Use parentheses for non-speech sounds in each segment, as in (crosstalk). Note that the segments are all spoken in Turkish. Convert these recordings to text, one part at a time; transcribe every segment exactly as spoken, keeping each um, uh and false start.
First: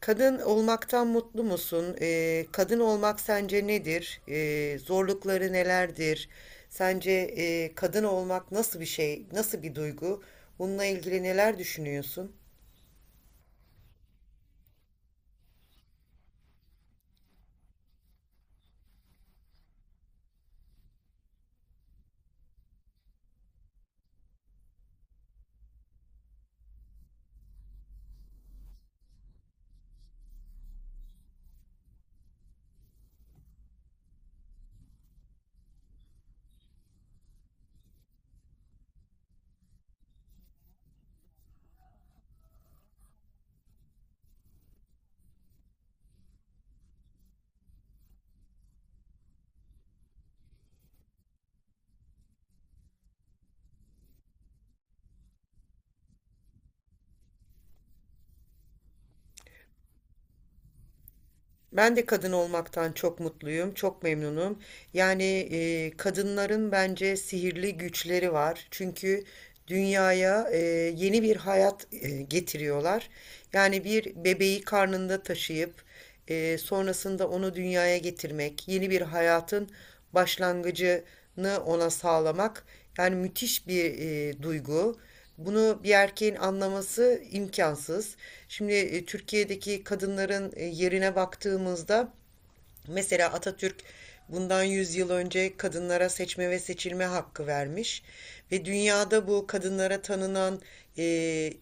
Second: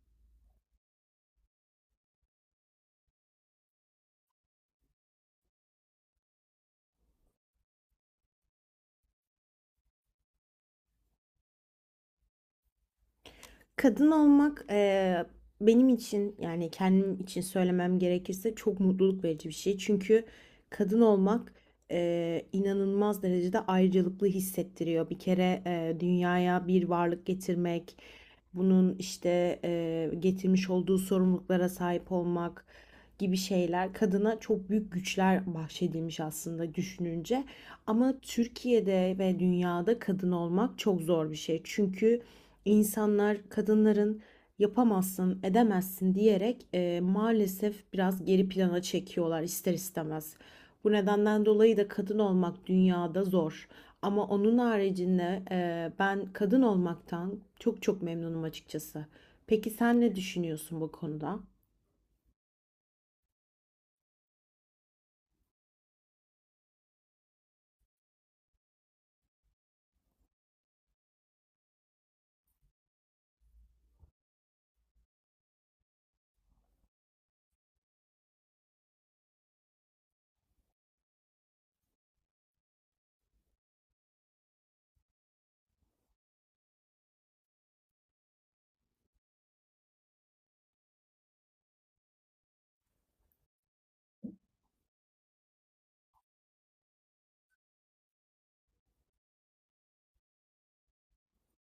Kadın olmaktan mutlu musun? Ee, kadın olmak sence nedir? Ee, zorlukları nelerdir? Sence e, kadın olmak nasıl bir şey, nasıl bir duygu? Bununla ilgili neler düşünüyorsun? Kadın olmak eee, benim için yani kendim için söylemem gerekirse çok mutluluk verici bir şey. Çünkü kadın olmak eee, inanılmaz derecede ayrıcalıklı hissettiriyor. Bir kere eee, dünyaya bir varlık getirmek, bunun işte eee, getirmiş olduğu sorumluluklara sahip olmak gibi şeyler kadına çok büyük güçler bahşedilmiş aslında düşününce. Ama Türkiye'de ve dünyada kadın olmak çok zor bir şey. Çünkü insanlar kadınların yapamazsın, edemezsin diyerek e, maalesef biraz geri plana çekiyorlar ister istemez. Bu nedenden dolayı da kadın olmak dünyada zor. Ama onun haricinde e, ben kadın olmaktan çok çok memnunum açıkçası. Peki sen ne düşünüyorsun bu konuda? Ben de kadın olmaktan çok mutluyum, çok memnunum. Yani e, kadınların bence sihirli güçleri var. Çünkü dünyaya e, yeni bir hayat e, getiriyorlar. Yani bir bebeği karnında taşıyıp e, sonrasında onu dünyaya getirmek, yeni bir hayatın başlangıcını ona sağlamak. Yani müthiş bir e, duygu. Bunu bir erkeğin anlaması imkansız. Şimdi e, Türkiye'deki kadınların e, yerine baktığımızda mesela Atatürk bundan yüz yıl önce kadınlara seçme ve seçilme hakkı vermiş ve dünyada bu kadınlara tanınan e,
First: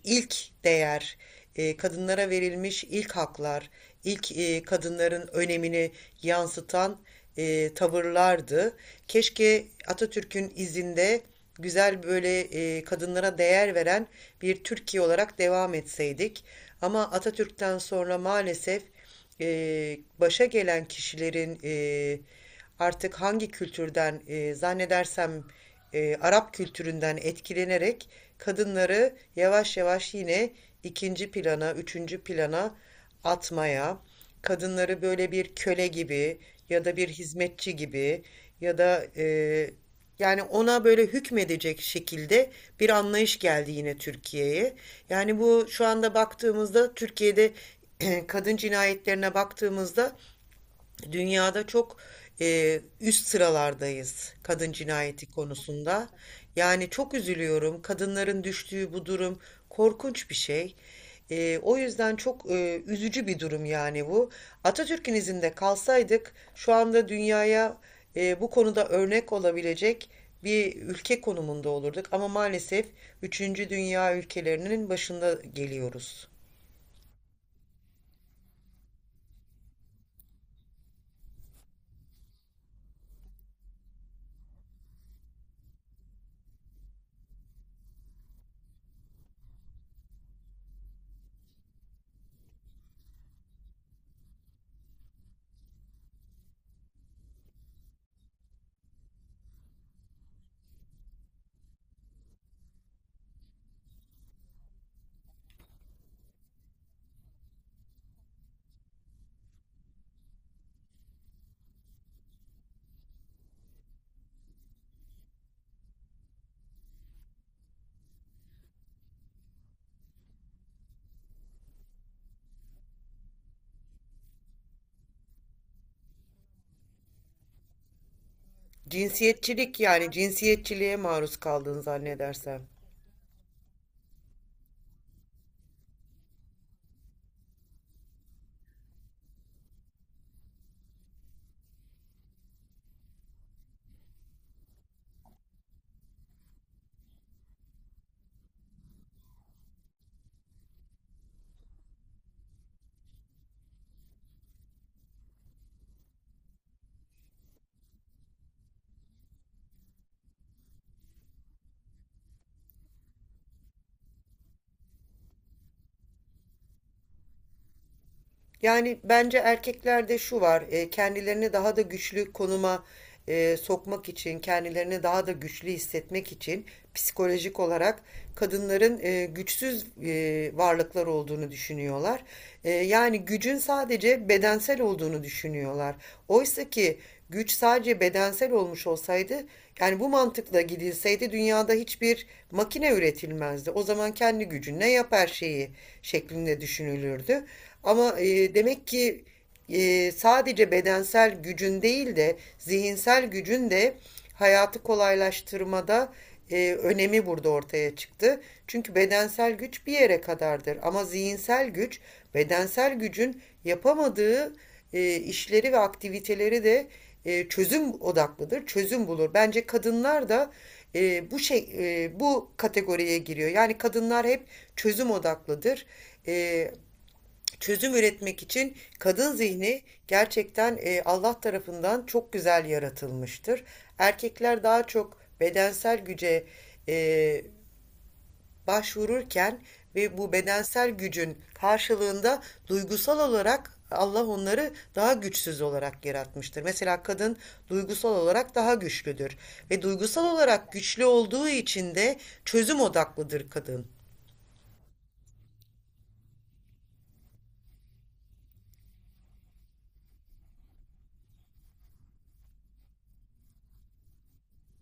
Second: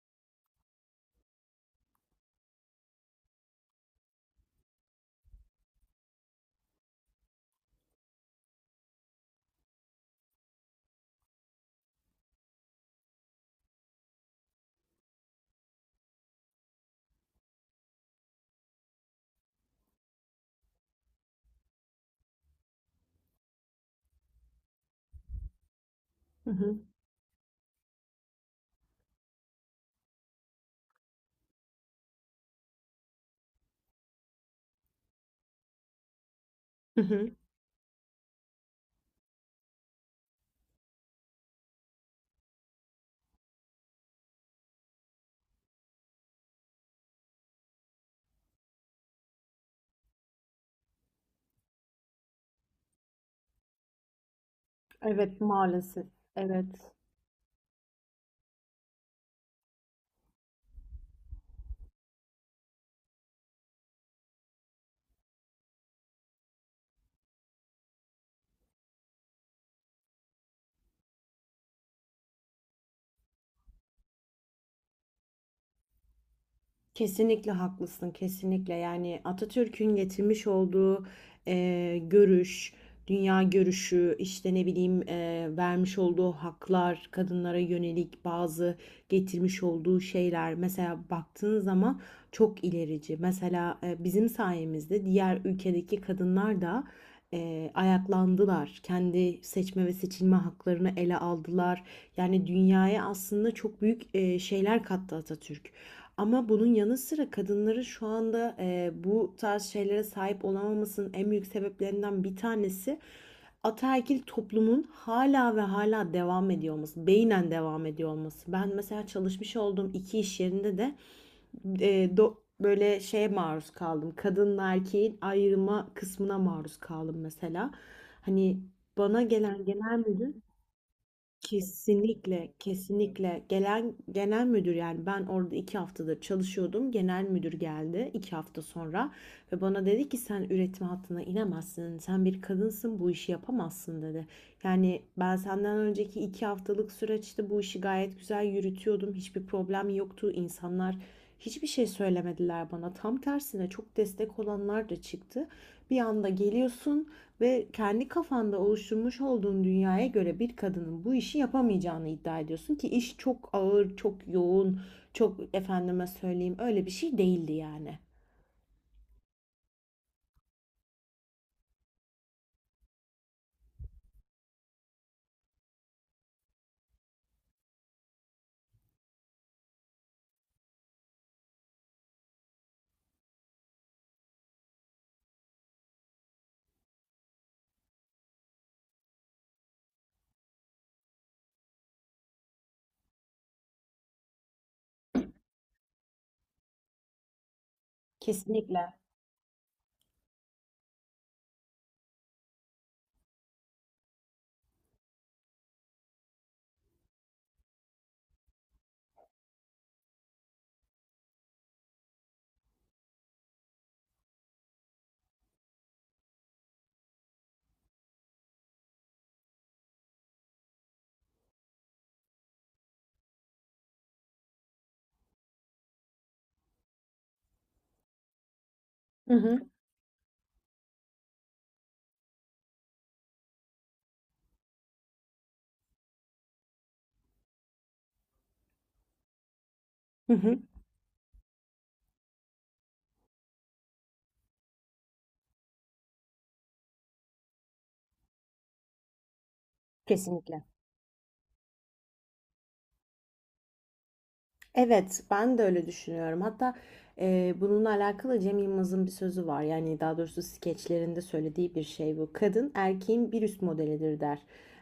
ilk değer, e, kadınlara verilmiş ilk haklar, ilk e, kadınların önemini yansıtan e, tavırlardı. Keşke Atatürk'ün izinde güzel böyle e, kadınlara değer veren bir Türkiye olarak devam etseydik. Ama Atatürk'ten sonra maalesef e, başa gelen kişilerin e, artık hangi kültürden e, zannedersem e, Hı Arap hı. kültüründen etkilenerek kadınları yavaş yavaş yine ikinci plana, üçüncü plana atmaya, kadınları böyle bir köle gibi ya da Hı bir hı. hizmetçi gibi ya da e, yani ona böyle hükmedecek şekilde bir anlayış geldi yine Türkiye'ye. Yani bu, şu anda baktığımızda Türkiye'de (clears throat) kadın cinayetlerine baktığımızda dünyada çok e, üst sıralardayız kadın cinayeti Evet, maalesef. konusunda. Evet. Yani çok üzülüyorum. Kadınların düştüğü bu durum korkunç bir şey. E, o yüzden çok e, üzücü bir durum yani bu. Atatürk'ün izinde kalsaydık şu anda dünyaya e, bu konuda örnek olabilecek bir ülke konumunda olurduk. Ama maalesef üçüncü dünya ülkelerinin başında geliyoruz. Kesinlikle haklısın, kesinlikle. Yani Atatürk'ün getirmiş olduğu e, görüş, dünya görüşü, işte ne bileyim e, vermiş olduğu haklar, kadınlara yönelik bazı getirmiş olduğu şeyler. Mesela baktığın zaman çok ilerici. Mesela e, bizim sayemizde diğer ülkedeki kadınlar da e, ayaklandılar. Kendi seçme ve seçilme haklarını ele aldılar. Yani dünyaya aslında çok büyük e, şeyler kattı Atatürk. Ama bunun yanı sıra kadınların şu anda eee, bu tarz şeylere sahip olamamasının en büyük sebeplerinden bir tanesi ataerkil toplumun hala ve hala devam ediyor olması, beynen devam ediyor olması. Ben mesela çalışmış olduğum iki iş yerinde de eee, do- böyle şeye maruz kaldım. Kadınla erkeğin ayrıma kısmına maruz kaldım mesela. Hani bana gelen Cinsiyetçilik, genel yani müdür. cinsiyetçiliğe maruz kaldığını Kesinlikle, zannedersem. kesinlikle. Gelen genel müdür, yani ben orada iki haftadır çalışıyordum. Genel müdür geldi iki hafta sonra ve bana dedi ki sen üretim hattına inemezsin. Sen bir kadınsın, bu işi yapamazsın dedi. Yani ben senden önceki iki haftalık süreçte işte bu işi gayet güzel yürütüyordum. Hiçbir problem yoktu. İnsanlar hiçbir şey söylemediler bana. Tam tersine çok destek olanlar da çıktı. Bir anda geliyorsun ve kendi kafanda oluşturmuş olduğun dünyaya göre bir kadının bu işi yapamayacağını iddia ediyorsun ki iş çok ağır, çok yoğun, çok efendime söyleyeyim öyle bir şey değildi yani. Yani bence erkeklerde şu var: e, kendilerini daha da güçlü konuma e, sokmak için, kendilerini daha da güçlü hissetmek için psikolojik olarak kadınların e, güçsüz e, varlıklar olduğunu düşünüyorlar. E, yani gücün sadece bedensel olduğunu düşünüyorlar. Oysa ki güç sadece bedensel olmuş olsaydı, yani bu mantıkla gidilseydi dünyada hiçbir makine üretilmezdi. O zaman kendi gücünle yap her şeyi şeklinde düşünülürdü. Ama e, demek Kesinlikle. ki e, sadece bedensel gücün değil de zihinsel gücün de hayatı kolaylaştırmada e, önemi burada ortaya çıktı. Çünkü bedensel güç bir yere kadardır, ama zihinsel güç bedensel gücün yapamadığı e, işleri ve aktiviteleri de e, çözüm odaklıdır, çözüm bulur. Bence kadınlar da e, bu şey e, bu kategoriye giriyor. Yani kadınlar hep çözüm odaklıdır. E, Çözüm üretmek için kadın Hı hı. zihni gerçekten e, Allah tarafından çok güzel yaratılmıştır. Erkekler daha çok bedensel güce e, başvururken ve bu Hı hı. bedensel gücün karşılığında duygusal olarak Allah onları daha güçsüz olarak yaratmıştır. Mesela kadın duygusal olarak daha güçlüdür ve duygusal Kesinlikle. olarak güçlü olduğu için de çözüm odaklıdır kadın. Evet, ben de öyle düşünüyorum. Hatta eee, bununla alakalı Cem Yılmaz'ın bir sözü var. Yani daha doğrusu skeçlerinde söylediği bir şey bu. Kadın erkeğin bir üst modelidir der.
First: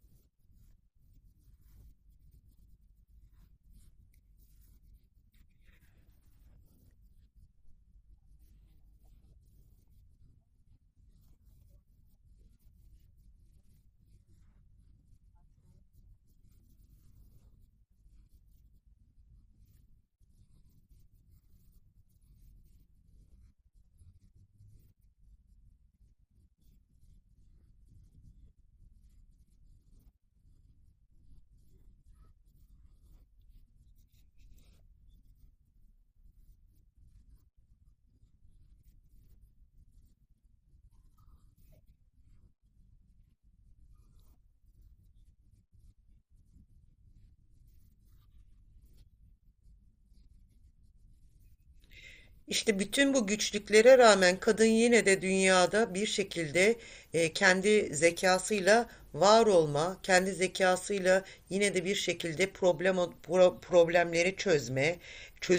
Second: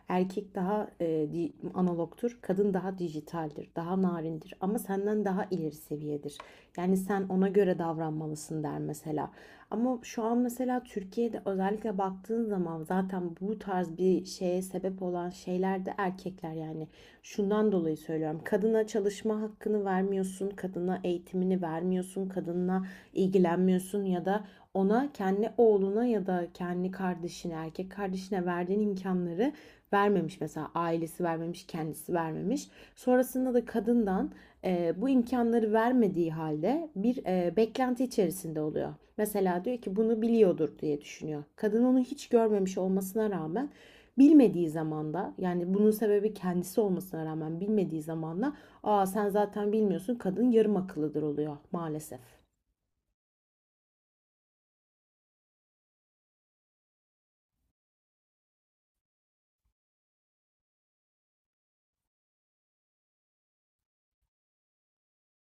Erkek daha eee, di- analogtur, kadın daha dijitaldir, daha narindir ama senden daha ileri seviyedir. Yani sen ona göre davranmalısın der mesela. Ama şu an mesela Türkiye'de özellikle baktığın zaman zaten bu tarz bir şeye sebep olan şeyler de erkekler yani. Şundan dolayı söylüyorum. Kadına çalışma hakkını vermiyorsun, kadına eğitimini vermiyorsun, kadınla ilgilenmiyorsun ya da ona kendi oğluna ya da kendi kardeşine, erkek kardeşine verdiğin imkanları vermemiş. Mesela ailesi vermemiş, kendisi vermemiş. Sonrasında da kadından e, bu imkanları vermediği halde bir e, beklenti içerisinde oluyor. Mesela diyor ki bunu biliyordur diye düşünüyor. Kadın onu hiç görmemiş olmasına rağmen, bilmediği zaman da yani bunun sebebi kendisi olmasına rağmen bilmediği zaman da aa sen zaten bilmiyorsun, kadın yarım akıllıdır oluyor maalesef. İşte bütün bu güçlüklere rağmen kadın yine de dünyada bir şekilde e, kendi zekasıyla var olma, kendi zekasıyla yine de bir şekilde problem pro- problemleri çözme,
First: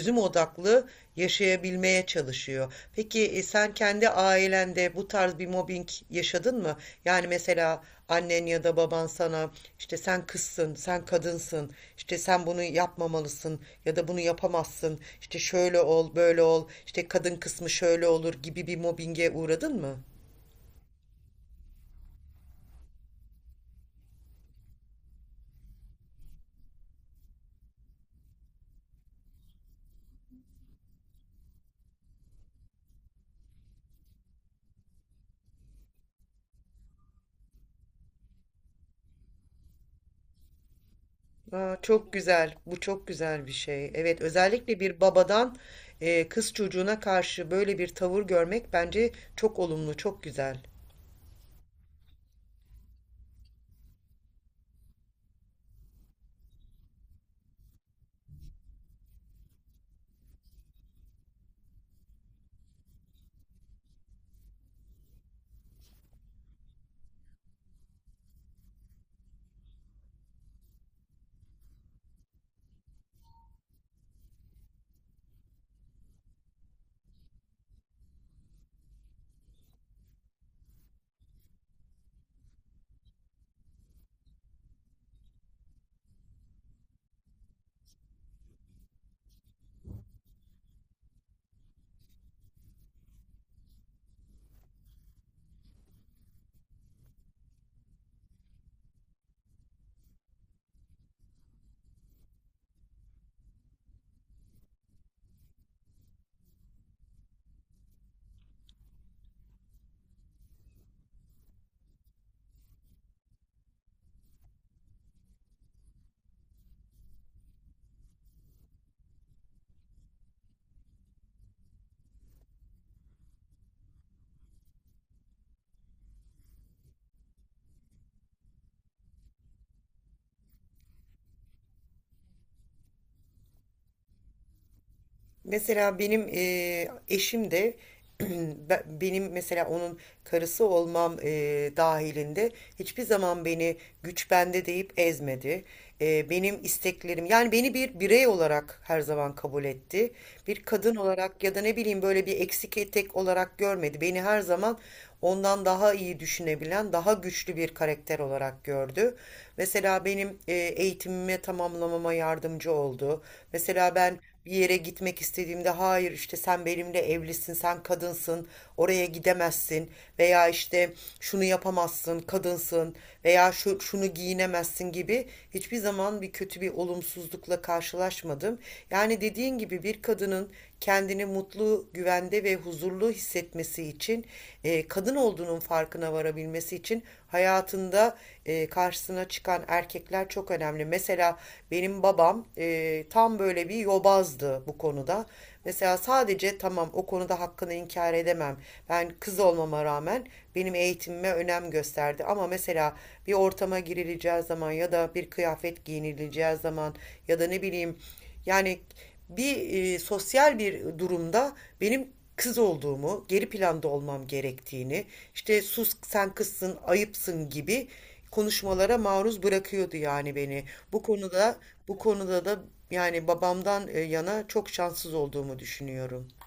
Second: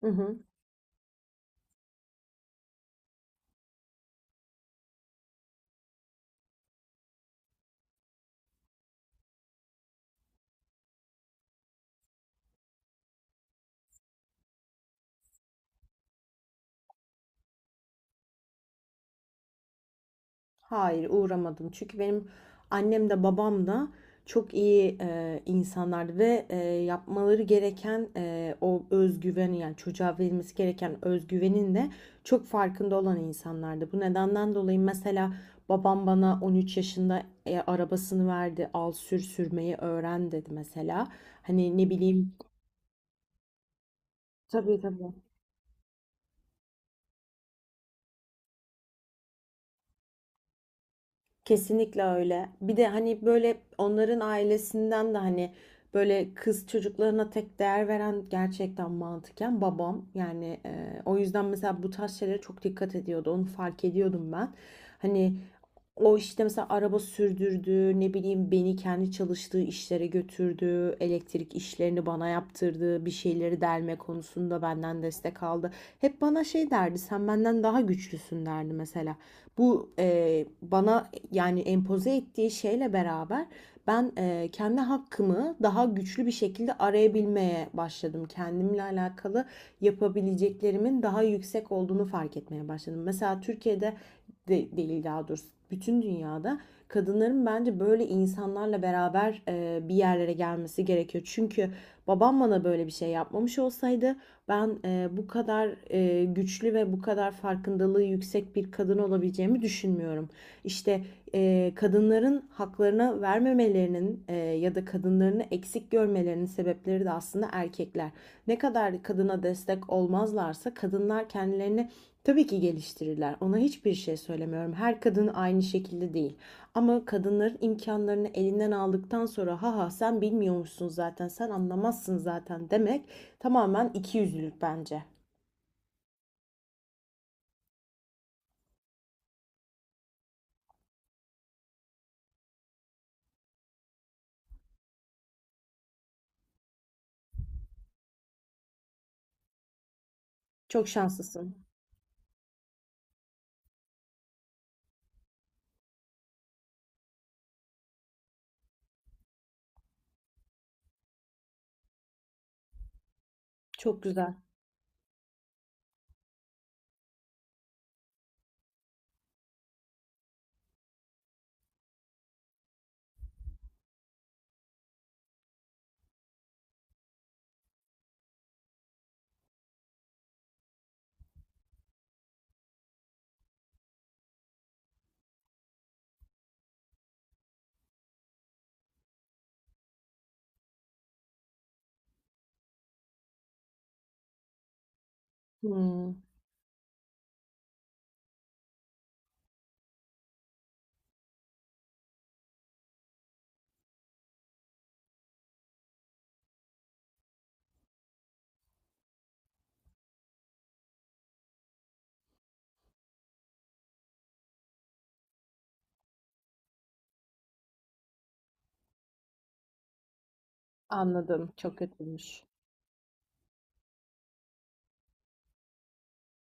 Hı hı. odaklı yaşayabilmeye çalışıyor. Peki e, sen kendi ailende bu tarz bir mobbing yaşadın mı? Yani mesela annen ya da baban sana işte sen kızsın, sen kadınsın, işte sen bunu yapmamalısın ya da bunu yapamazsın, işte şöyle ol, böyle ol, işte kadın kısmı şöyle olur gibi bir mobbinge uğradın mı? Hayır, uğramadım. Çünkü benim annem de babam da çok iyi e, insanlardı ve e, yapmaları gereken e, o özgüveni yani çocuğa verilmesi gereken özgüvenin de çok farkında olan insanlardı. Bu nedenden dolayı mesela babam bana on üç yaşında e, arabasını verdi, al sür, sürmeyi öğren dedi mesela. Aa, Hani ne çok bileyim. güzel, bu çok güzel bir şey. Evet, özellikle Tabii, bir tabii. babadan e, kız çocuğuna karşı böyle bir tavır görmek bence çok olumlu, çok güzel. Kesinlikle öyle. Bir de hani böyle onların ailesinden de hani böyle kız çocuklarına tek değer veren gerçekten mantıken babam. Yani e, o yüzden mesela bu tarz şeylere çok dikkat ediyordu. Onu fark ediyordum ben. Hani o işte mesela araba sürdürdü, ne bileyim beni kendi çalıştığı işlere götürdü, elektrik işlerini bana yaptırdı, bir şeyleri delme konusunda benden destek aldı. Hep bana şey derdi, sen benden daha güçlüsün derdi mesela. Bu e, bana yani empoze ettiği şeyle beraber ben e, kendi hakkımı daha güçlü bir şekilde arayabilmeye başladım. Kendimle alakalı yapabileceklerimin daha yüksek olduğunu fark etmeye başladım. Mesela Türkiye'de de, değil daha doğrusu bütün dünyada kadınların bence böyle insanlarla beraber e, bir yerlere gelmesi gerekiyor. Çünkü babam bana böyle bir şey yapmamış olsaydı ben e, bu kadar e, güçlü ve bu kadar farkındalığı yüksek bir kadın olabileceğimi düşünmüyorum. İşte e, kadınların haklarına vermemelerinin e, ya da kadınlarını eksik görmelerinin sebepleri de aslında erkekler. Ne kadar kadına destek olmazlarsa kadınlar kendilerini tabii ki geliştirirler. Ona hiçbir şey söylemiyorum. Her kadın aynı şekilde değil. Ama kadınların imkanlarını elinden aldıktan sonra ha ha sen bilmiyormuşsun zaten, sen anlamazsın zaten demek tamamen ikiyüzlülük bence. Mesela benim eee, eşim de (clears throat) be- benim mesela onun karısı olmam eee, dahilinde hiçbir zaman beni güç bende deyip ezmedi. Eee, benim isteklerim, yani beni bir birey olarak her zaman kabul etti. Bir Çok kadın olarak ya da şanslısın. ne bileyim böyle bir eksik etek olarak görmedi. Beni her zaman ondan daha iyi düşünebilen, daha güçlü bir karakter olarak gördü. Mesela benim eee eğitimime tamamlamama yardımcı oldu. Mesela Çok ben güzel. bir yere gitmek istediğimde hayır işte sen benimle evlisin, sen kadınsın, oraya gidemezsin veya işte şunu yapamazsın, kadınsın veya şu, şunu giyinemezsin gibi hiçbir zaman bir kötü bir olumsuzlukla karşılaşmadım. Yani dediğin gibi bir kadının kendini mutlu, güvende ve huzurlu hissetmesi için, e, kadın olduğunun farkına varabilmesi için hayatında e, karşısına çıkan erkekler çok önemli. Mesela benim babam e, tam böyle bir yobazdı bu konuda. Mesela Hmm, sadece, tamam, o konuda hakkını inkar edemem. Ben kız olmama rağmen benim eğitimime önem gösterdi. Ama mesela bir ortama girileceği zaman ya da bir kıyafet giyinileceği zaman ya da ne bileyim, yani bir e, sosyal bir durumda benim kız olduğumu, geri planda olmam gerektiğini, işte sus sen kızsın, ayıpsın gibi konuşmalara maruz bırakıyordu yani beni. Bu anladım. konuda Çok bu konuda kötüymüş. da yani babamdan e, yana çok şanssız olduğumu düşünüyorum.